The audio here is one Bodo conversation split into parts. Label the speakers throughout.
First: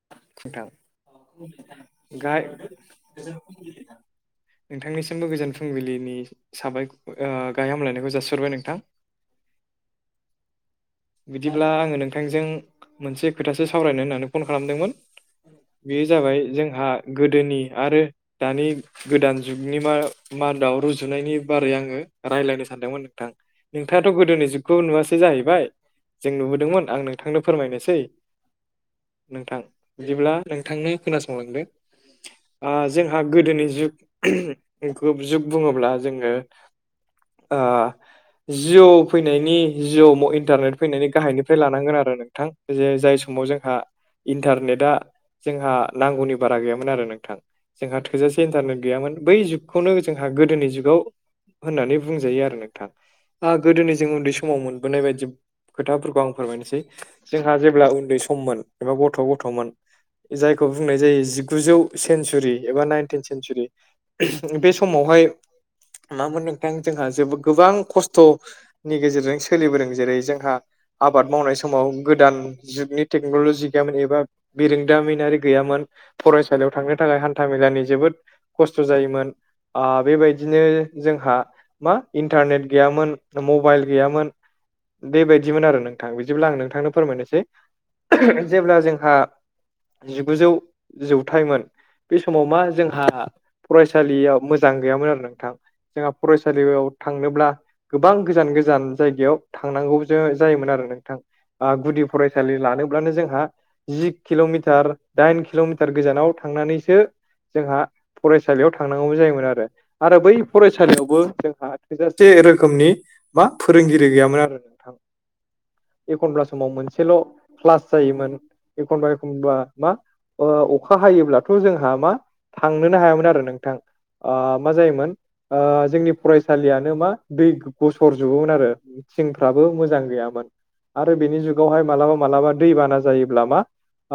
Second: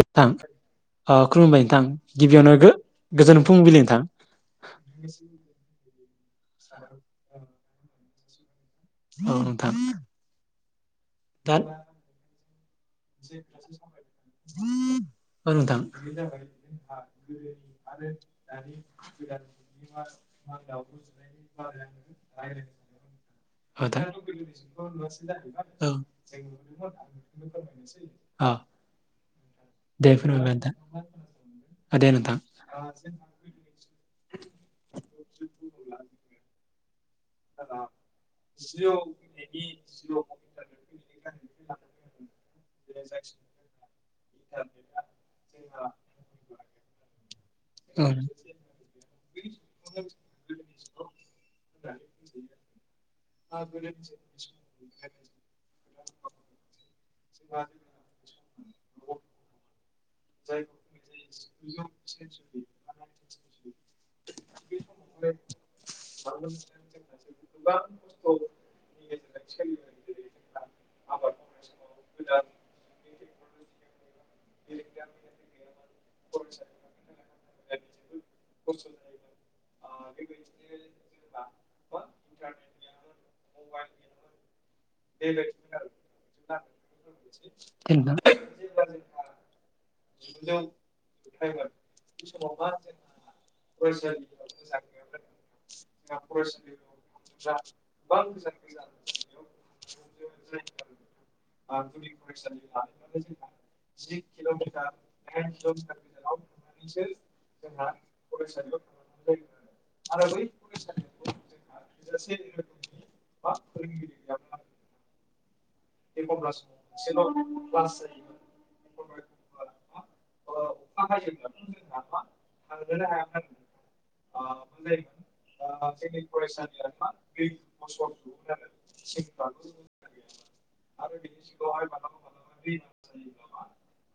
Speaker 1: नोंथां खुलुमबाय नोंथां
Speaker 2: गाहाय
Speaker 1: गिबियावनो गो-गोजोन फुंबिलि नोंथां
Speaker 2: नोंथांनिसिमबो गोजोन फुंबिलिनि साबाय ओ गाहाय हामलायनायखौ जासिहरबाय नोंथां
Speaker 1: औ नोंथां दा
Speaker 2: बिदिब्ला आङो नोंथांजों मोनसे खोथासो सावरायनो होननानै फन खालामदोंमोन
Speaker 1: औ नोंथां
Speaker 2: बे जाबाय जोंहा गोदोनि आरो दानि गोदान जुगनि मा मादाव रुजुनायनि बारै आङो रायज्लायनो सानदोंमोन नोंथां
Speaker 1: आदा‌
Speaker 2: नोंथाङाथ' गोदोनि जुगखौ नुवासै जाहैबाय
Speaker 1: औ
Speaker 2: जों नुबोदोंमोन आं नोंथांनो फोरमायनोसै
Speaker 1: औ
Speaker 2: नोंथां
Speaker 1: दे
Speaker 2: बिदिब्ला
Speaker 1: फोरमायबाय नोंथां
Speaker 2: नोंथांनो खोनासंलांदो
Speaker 1: औ दे नोंथां
Speaker 2: ओ जोंहा गोदोनि जुग ग्रुब जुग बुङोब्ला जोङो ओ जिअ' फैनायनि जिअ' इन्टारनेट नायनि गाहायनिफ्राय लानांगोन आरो नोंथां जे जाय समाव जोंहा इन्टारनेटआ जोंहा नांगौनि बारा गैयामोन आरो नोंथां जोंहा
Speaker 1: औ
Speaker 2: थोजासे इन्टारनेट गैयामोन बै जुगखौनो जोंहा गोदोनि जुगाव होननानै बुंजायो आरो नोंथां ओ गोदोनि जों उन्दै समाव मोनबोनाय बायदि खोथाफोरखौ आं फोरमायनोसै जोंहा जेब्ला उन्दै सममोन एबा गथ' गथ'मोन जायखौ बुंनाय जायो जिगुजौ सेन्सुरि एबा नाइनटिन सेन्सुरि बे समावहाय [unintelligible] नोंथां जोंहा जबो गोबां
Speaker 1: औ
Speaker 2: खस्थ'नि गेजेरजों सोलिबोदों जेरै जोंहा आबाद मावनाय समाव गोदान जुगनि टेक्न'लजि गैयामोन एबा बिरोंदामिनारि गैयामोन फरायसालियाव थांनो थाखाय हान्था मेलानि जोबोद खस्थ' जायोमोन ओ बेबायदिनो जोंहा मा इन्टारनेट गैयामोन मबाइल गैयामोन। बेबायदिमोन आरो नोंथां बिदिब्ला आं नोंथांनो फोरमायनोसै
Speaker 1: नंगौ
Speaker 2: जेब्ला जोंहा जिगुजौ जौथाइमोन बे समाव मा जोंहा फरायसालियाव मोजां गैयामोन आरो नोंथां जोंहा फरायसालियाव थांनोब्ला गोबां गोजान गोजान जायगायाव थांना नांगौ जा-जायोमोन आरो नोंथां गुदि फरायसालि लानोब्लानो जोंहा जि किल'मिटार दाइन किल'मिटार गोजानाव थांनानैसो जोंहा फरायसालियाव थांनांगौ जायोमोन आरो आरो बै फरायसालियावबो जोंहा थोजासे रोखोमनि मा फोरोंगिरि गैयामोन आरो नोंथां। एखनब्ला समाव मोनसेल' क्लास जायोमोन एखनबा एखनबा मा ओ अखा हायोब्लाथ' जोंहा मा थांनोनो हायामोन आरो नोंथां ओ मा जायोमोन ओ जोंनि फरायसालियानो मा दै गसर जबोमोन आरो फ्राबो मोजां गैयामोन आरो बिनि जुगावहाय मालाबा मालाबा दैबाना जायोब्ला मा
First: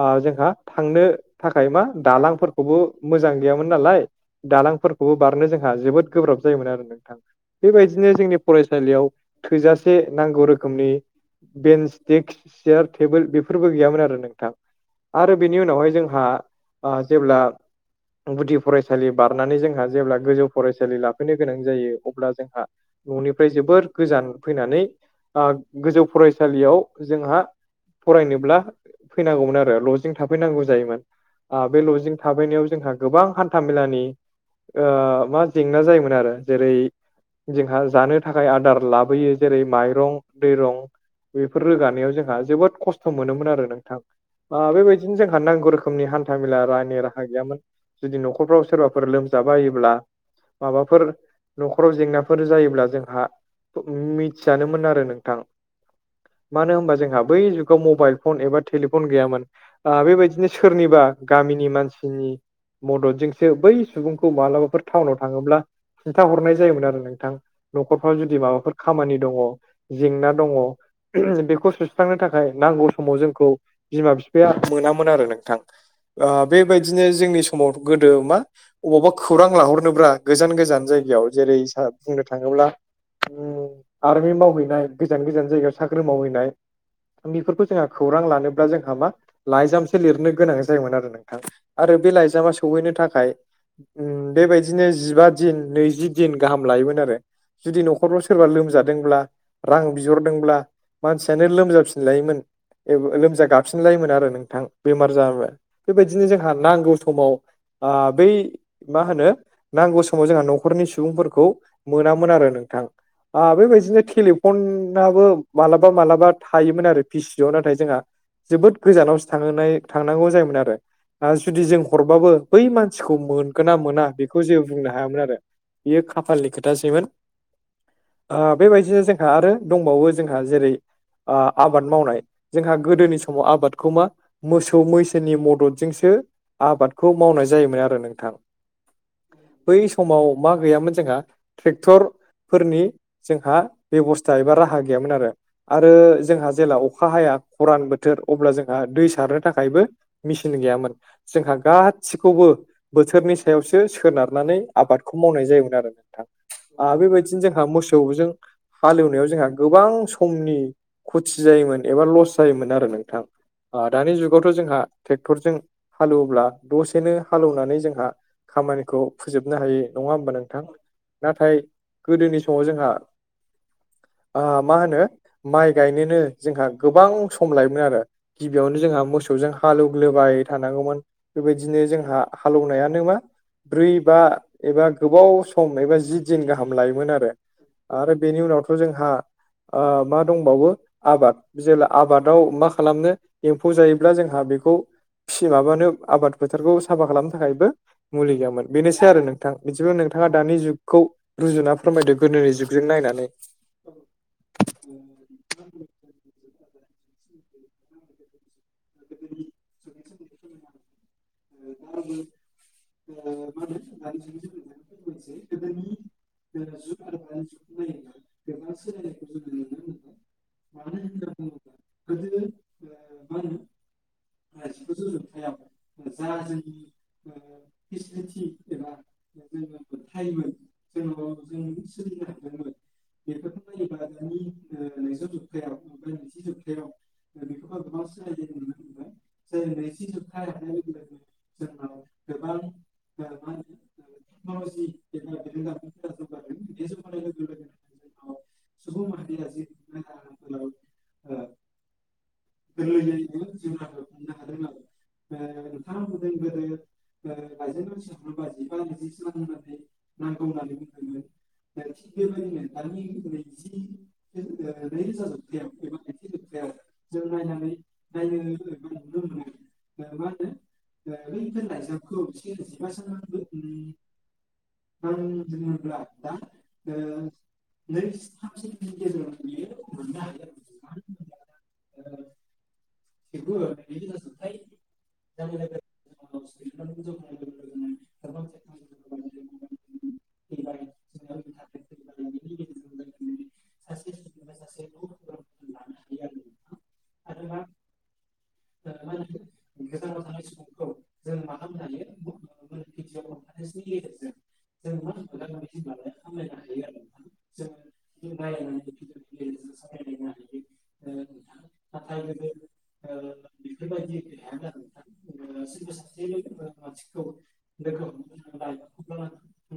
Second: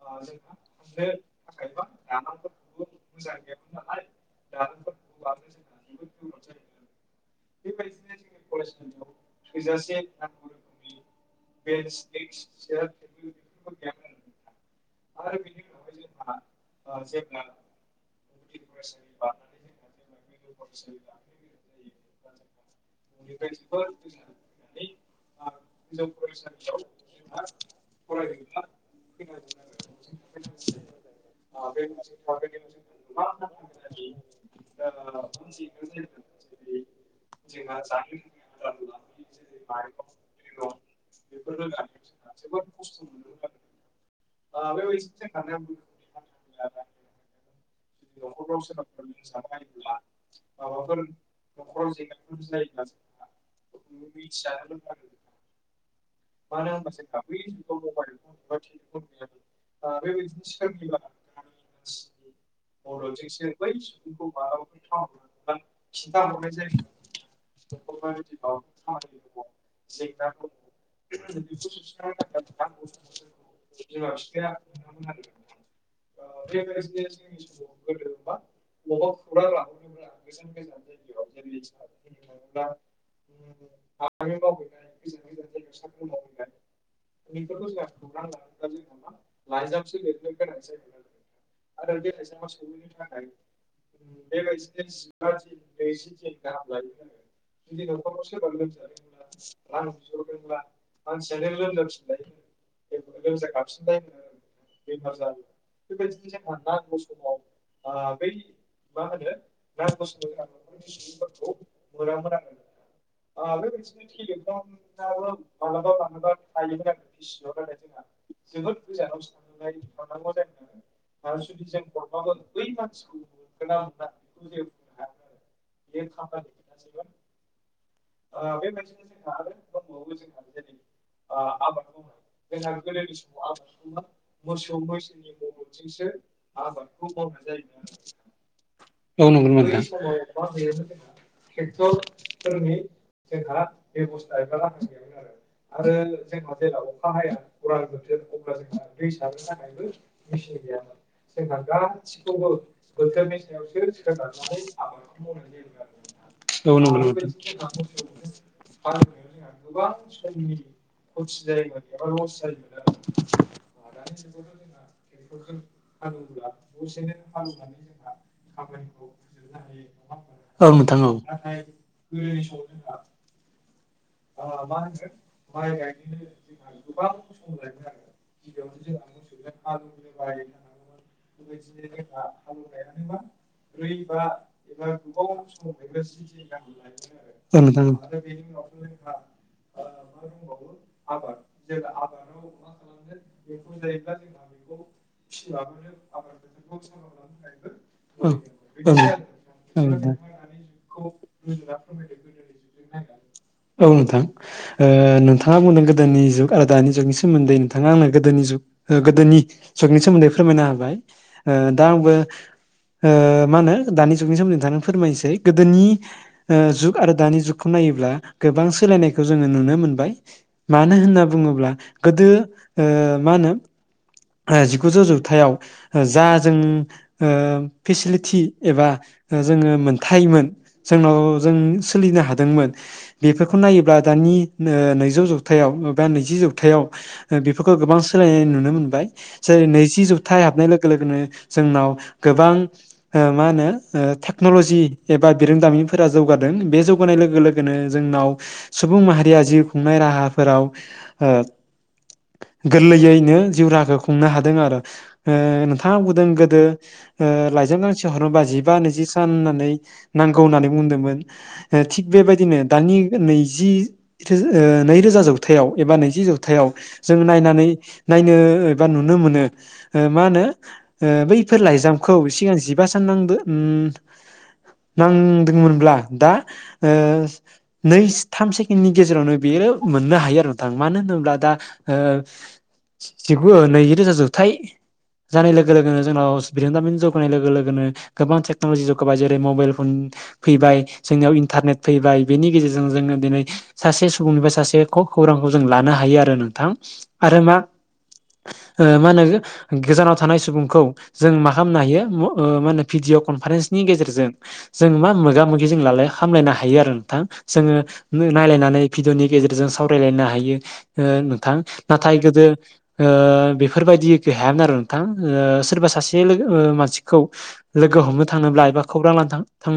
Speaker 2: ओ जोंहा थांनो थाखाय मा दालांफोरखौबो मोजां गैयामोन नालाय दालांफोरखौबो बारनो जोंहा जोबोद गोब्राब जायोमोन आरो नोंथां बेबायदिनो जोंनि फरायसालियाव थोजासे नांगौ रोखोमनि बेन्स देक्स सियार टेबोल बेफोरबो गैयामोन आरो नोंथां। आरो बेनि उनावहाय जोंहा जेब्ला गुदि फरायसालि बारनानै जोंहा जेब्ला गोजौ फरायसालि लाफैनो गोनां जायो अब्ला जोंहा न'निफ्राय जोबोर गोजान फैनानै ओ गोजौ फरायसालियाव जोंहा फरायनोब्ला फैनांगौमोन आरो लजिं थाफैनांगौ जायोमोन ओ बे लजिं थाबायनायाव जोंहा गोबां हान्था मेलानि ओ मा जेंना जायोमोन आरो जेरै जोंहा जानो थाखाय आदार लाबोयो जेरै माइरं दैरं बेफोर रोगानायाव जोंहा जोबोद खस्थ' मोनोमोन आरो नोंथां ओ बेबायदिनो जोंहा नांगौ रोखोमनि हान्था मेला रानि राहा गैयामोन जुदि नखरफ्राव सोरबाफोर लोम बायोब्ला माबाफोर न'खराव जेंनाफोर जायोब्ला जोंहा मिथियानोमोन आरो नोंथां मानो होनबा जोंहा बै जुगाव मबाइल फन एबा टेलिफन गैयामोन ओ बेबायदिनो सोरनिबा गामिनि मानसिनि मददजोंसो बै सुबुंखौ मालाबाफोर टाउनाव थाङोब्ला खिन्था हरनाय जायोमोन आरो नोंथां न'खरफ्राव जुदि माबाफोर खामानि दंङ जेंना दङ बेखौ सुस्रांनो थाखाय नांगौ समाव जोंखौ बिमा बिफाया मोनामोन आरो नोंथां ओ बेबायदिनो जोंनि समाव गोदो मा अबावबा खौरां लाहरनोब्रा गोजान गोजान जायगायाव जेरै स बुंनो थाङोब्ला
Speaker 1: आ
Speaker 2: आरमि मावहैनाय गोजान गोजान जायगायाव साख्रि मावहैनाय बेफोरखौ जोंहा खौरां लानोब्ला जोंहा मा लाइजामसो लिरनो गोनां जायोमोन आरो नोंथां आरो बे लाइजामा सहैनो थाखाय बेबायदिनो जिबा दिन नैजि दिन गाहाम लायोमोन आरो जुदि न'खरफ्राव सोरबा लोमजादोंब्ला
Speaker 1: [inaudible]
Speaker 2: दोंब्ला मानसियानो लोमजाफिनलायोमोन लोमजा गाबसिनलायोमोन आरो नोंथां बेमार जामोन बेबायदिनो जोंहा नांगौ समाव बै मा होनो नांगौ समाव जोंहा न'खरनि सुबुंफोरखौ मोनामोन आरो नोंथां ओ बेबायदिनो टेलिफन जोंहाबो मालाबा मालाबा थायोमोन आरो पि सि अ नाथाय जोंहा जोबोद गोजानावसो थांहोनाय थांनांगौ जायोमोन आरो जुदि जों हरबाबो बै मानसिखौ मोनगोन ना मोना बे खौ जेबो बुंनो हायामोन आरो बियो खाफालनि खोथासैमोन बेबायदिनो जोंहा आरो दंबावो जोंहा जेरै आबाद मावनाय जोंहा गोदोनि समाव आबादखौ मा मोसौ मैसोनि मददजोंसो आबादखौ मावनाय जायोमोन आरो नोंथां
Speaker 1: नामा
Speaker 2: बै
Speaker 1: नोंथां
Speaker 2: समाव मा गैयामोन जोंहा ट्रेक्टरफोरनि जोंहा बेब'स्था एबा राहा गैयामोन आरो आरो जोंहा जेला अखा हाया खरान बोथोर अब्ला जोंहा दै सारनो थाखायबो मेचन गैयामोन जोंहा गासिखौबो बोथोरनि सायावसो सोनारनानै आबादखौ मावनाय जायोमोन आरो
Speaker 1: औ नंगौ
Speaker 2: नोंथां
Speaker 1: नंगौ
Speaker 2: ओ
Speaker 1: नोंथां।
Speaker 2: बेबायदिनो जोंहा मोसौजों हालवनायाव जोंहा गोबां समनि खथि जायोमोन एबा लस जायोमोन आरो नोंथां दानि जुगावथ' जोंहा ट्रेक्टरजों हालेवोब्ला दसेनो हालेवनानै जोंहा खामानिखौ फोजोबनो हाय नङा होमबा नोंथां
Speaker 1: औ औ नोंथां औ।
Speaker 2: नाथाय
Speaker 1: औ
Speaker 2: गोदोनि
Speaker 1: औ
Speaker 2: समाव जोंहा [unintelligible] ओ मा होनो माइ गायनोनो जोंहा गोबां सम लायोमोन आरो गिबियावनो जोंहा मोसौजों हालौवग्लोबाय थानांगौमोन बेबायदिनो जोंहा हालेौवनायानो मा ब्रै बा एबा गोबाव सम एबा जि दिन गाहाम लायोमोन आरो
Speaker 1: औ नोंथां
Speaker 2: आरो बेनि उनावथ' जोंहा मा दंबावो आबाद जेब्ला आबादाव मा खालामनो एम्फौ जायोब्ला जोंहा बेखौ खि माबानो आबाद फोथारखौ साफा खालामनो थाखायबो मुलि गैयामोन बेनोसै आरो नों नोंथां
Speaker 1: औ
Speaker 2: बिदिब्ला
Speaker 1: नोंथां।
Speaker 2: नोंथाङा दानि जुगखौ रुजुना फोरमायदो गोदोनि जुगजों नायनानै
Speaker 1: औ नोंथां नोंथाङा बुंदों गोदोनि जुग आरो दानि जुगनि सोमोन्दै नोंथाङा आंनो गोदोनि जुग गोदोनि जुगनि सोमोन्दै फोरमायना होबाय दा आंबो ओ मा होनो दानि जुगनि सोमोनदै नोंथांनो फोरमायनोसै गोदोनि जुग आरो दानि जुग खौ नायोब्ला गोबां सोलायनायखौ जोङो नुनो मोनबाय मानो होनना बुङोब्ला गोदो ओ मा होनो जिगुजौ जौथायाव जा जों फेसिलिटि एबा जोङो मोनथायोमोन जोंनाव जों सोलिनो हादोंमोन बेफोरखौ नायोब्ला दानि नैजौ जौथाइआव एबा नैजि जौथाइआव बेफोरखौ गोबां सोलायनाय नुनो मोनबाय जेरै नैजि जौथाइ हाबनाय लोग लोगोनो जोंनाव गोबां ओ मा होनो ओ टेक्न'लजि एबा बिरोंदामिनफोरा जौगादों बे जौगानाय लोगो लोगो जोंनाव सुबुं माहारिया जिउ खुंनाय राहाफोराव गोरलैयैनो जिउराखौ खुंनो हादों आरो थाम गुदुं गोदो लाइजाम गांसे हरनोबा जिबा नैजि सान होननानै नांगौ होननानै बुंदोंमोन थिग बेबायदिनो दानि नैजि ओ नैरोजा जौथाइआव एबा नैजि जौथाइआव जों नायनानै नायनो बा नुनो मोनो ओ मा होनो बैफोर लाइजामखौ सिगां जिबा सान नां नांदोंमोनब्ला दा ओ नै थाम से नि गेजेरावनो बेयो मोननो हायो आरो नथां मानो होन्ला दा ओ- नैजि रोजा जोबथायाइ जानाय लोगो लोगोनो जोंव बिरोंदामिन जौगानाय लोगो लोगोनो गोबां टेक्न'लजि जौगाबाय जेरै मबाइल फन फैबाय जोंनियाव इन्टारनेट फैबाय बेनि गेजेरजों जोंङो दिनै सासे सुबुंनिफ्राय सासे खौरांखौ जों लानो हायो आरो नोंथां आरो मा? ओ मा होनो गोजानाव थानाय सुबुंखौ जों मा खामनो हायो ओ मा होनो भिडिअ' कनफारेन्सनि गेजेरजों जों मा मोगा मोगि जों लालाय खामलायनो हायो आरो नोंथां जोङो नायलायनानै भिडिअ'नि गेजेरजों सावरायलायनो हायो ओ नोंथां नाथाय गोदो ओ। बेफोरबायदि गै हायामोन आरो नोंथां ओ सोरबा सासे लोगो ओ मानसिखौ लोगो हमनो थाङोब्ला एबा खौरां लानो थां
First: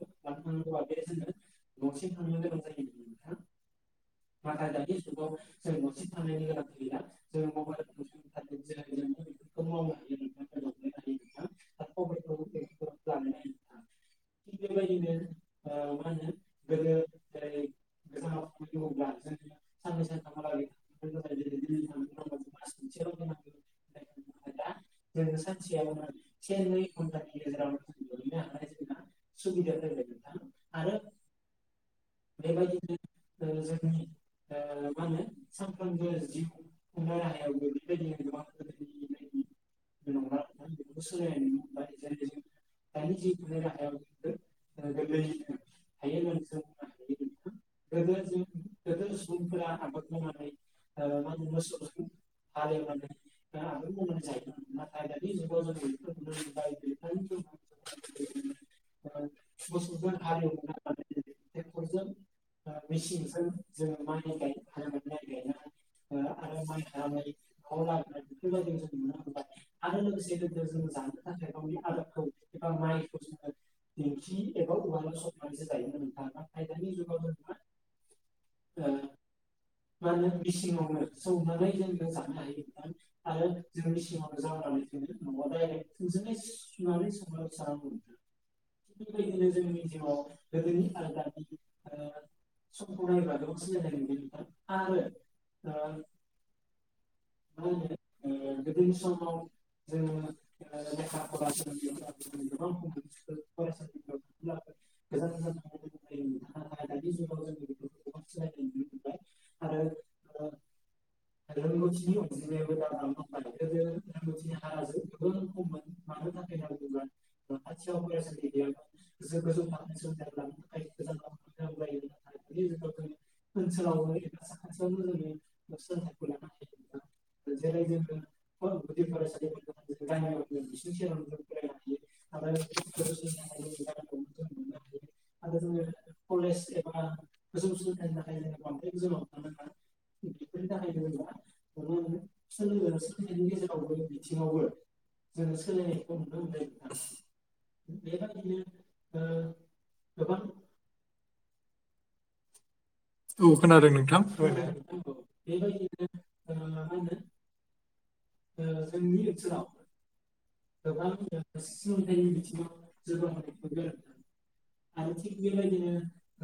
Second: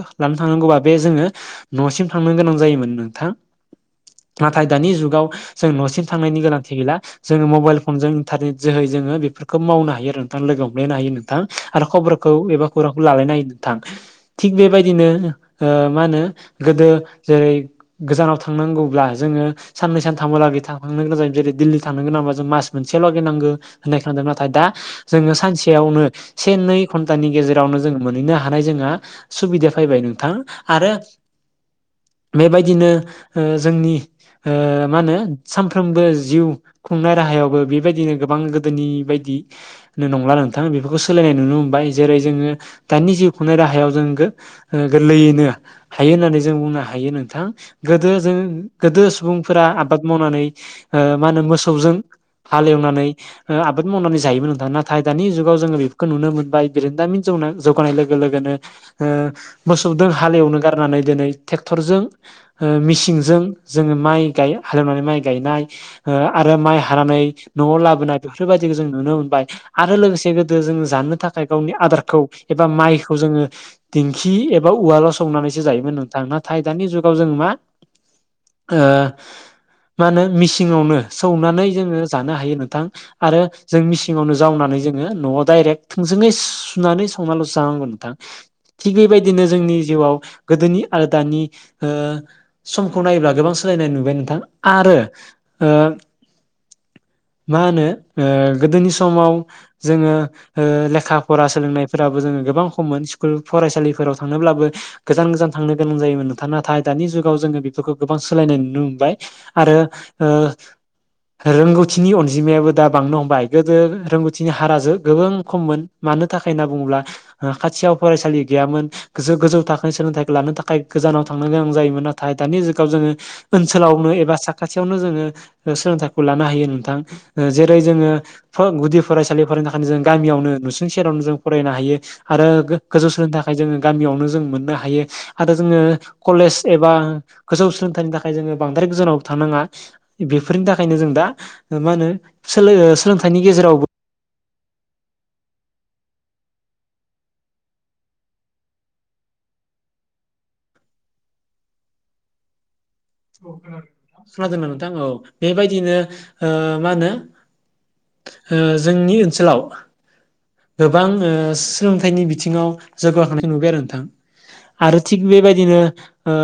Speaker 1: लानो थांनांगौबा बे जोङो न'सिम थांनो गोनां जायोमोन नोंथां। नाथाय दानि जुगाव जों न'सिम थांनायनि गोनांथि गैला। जोङो मबाइल फनजों इन्टारनेट जोहै जोङो बेफोरखौ मावनो हायो आरो नों थां लोगो हमलायनो हायो नोंथां आरो खबरखौ एबा खौरांखौ लालायनो हायो नोंथां। थिग बेबायदिनो ओ‌ मा होनो गोदो जेरै गोजानाव थांनांगौब्ला जोङो साननै सानथामलागै थांनो गोनां जायो जेरै दिल्ली थनो गोनां बा जों मास मोनसे लागै नांगौ होननाय खोनादों नाथाय दा जोङो सानसेयावनो से नै घन्टानि गेजेरावनो जों मोनहैनो हानाय जोंहा सुबिदा फैबाय नोंथां आरो
Speaker 2: [inaudible]
Speaker 1: बेबायदिनो ओ जोंनि ओ मा होनो सानफ्रोमबो जिउ खुंनाय राहायावबो बेबायदिनो गोबां गोदोनि बायदि [unintelligible] नंला नोंथाङा बेफोरखौ सोलायनाय नुनो मोनबाय जेरै जोङो दानि जिउ खुंनाय राहायाव जों गो गोर्लैयैनो हायो होननानै जों बुंनो हायो नोंथां। गोदो जों गोदो सुबुंफोरा आबाद मावनानै ओ मा होनो मोसौजों हालेवनानै ओ आबाद मावनानै जायोमोन नोंथां नाथाय दानि जुगाव जोङो बेफोरखौ नुनो मोनबाय बिरोंदामिन जौनां जौगानाय लोगो लोगोनो ओ मोसौजों हालेवनो गारनानै दिनै ट्रेक्टरजों ओ मिसिंजों जों माइ गायो हालेवनानै माइ गायनाय ओ आरो माइ हानानै न'आव लाबोनाय बेफोरबायदिखौ जों नुनो मोनबाय आरो लोगोसे गोदो जों जानो थाखाय गावनि आदारखौ एबा माइखौ जोङो दिंखि एबा उवालाव संनानैसो जायोमोन नोंथां नाथाय दानि जुगाव जों मा
Speaker 2: [inaudible]
Speaker 1: ओ मा होनो मिसिङावनो सौनानै जोङो जानो हायो नोंथां आरो जों मिसिंआवनो जावनानै जोङो न'आव दाइरेक थोंजोङै [unintelligible] सुनानै संनाल' जानांगौ नोंथां। थिग बेबायदिनो जोंनि जिउआव गोदोनि आरो दानि ओ समखौ नायोब्ला गोबां सोलायनाय नुबाय नोंथां आरो ओ मा होनो ओ गोदोनि समाव जोङो ओ लेखा फरा सोलोंनाय फोराबो जोङो गोबां खममोन स्कुल फरायसालिफोराव थांनोब्लाबो गोजान गोजान थांनो गोनां जायोमोन नोंथां ना थाय दानि जुगाव जोङो बेफोरखौ गोबां सोलायनाय नुनो मोनबाय आरो ओ रोंगौ थिनि अनजिमायाबो दा बांनो हमबाय गोदो रोंगौथिनि हाराजों गोबां खममोन मानो थाखाय होनना बुङोब्ला। ओ खाथियाव फरायसालि गैयामोन गो-गोजौ थाखोनि सोलोंथाइखौ लानो थाखाय गोजानाव थांनो गोनां जायोमोन नाथाय दानि जुगाव जोङो ओनसोलावनो एबा साखाथियावनो जोङो सोलोंथाइखौ लानो हायो नोंथां। जेरै जोङो [unintelligible] गुदि फरायसालि फरायनो थाखायनो जों गामियावनो नुसुं सेरावनो जों फरायनो हायो। आरो गोजौ सोलोंनो थाखाय जोङो गामियावनो जों मोननो हायो आरो जोङो कलेज एबा गोजौ सोलोंथाइनि थाखाय जोङो बांद्राय गोजानाव थांनााङा बेफोरनि थाखायनो जों दा मा होनो सोलो
Speaker 2: [unintelligible]
Speaker 1: सोलोंथाइनि
Speaker 2: गेजेरावबो बिथिङावबो। जोङो सोलिनायखौ नुनो मोननाय आरो बेबायदिनो ओ गोबां औ खोनादों नोंथां
Speaker 1: खोनादोंना नोंथां औ बेबायदिनो ओ मा होनो ओ जोंनि ओनसोलाव गोबां ओ सोलोंथाइनि बिथिङाव जौगाखांनाय नुबाय आरो नोंथां। आरो थिग बेबायदिनो ओ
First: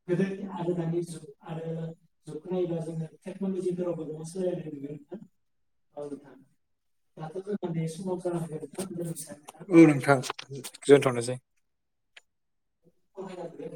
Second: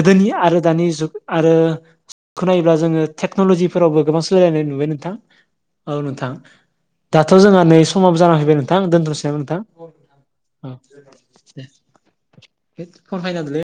Speaker 1: गोदोनि ओ आरो दानि जुग आरो खौनायोब्ला जोङो टेक्न'ल'जिफोरावबो गोबां सोलायलायनाय नुबाय नोंथां। औ नोंथां दाथ' जोंहा नै समावबो
Speaker 2: उम नोंथां
Speaker 1: औ
Speaker 2: दोनथ'नोसै।
Speaker 1: [inaudible]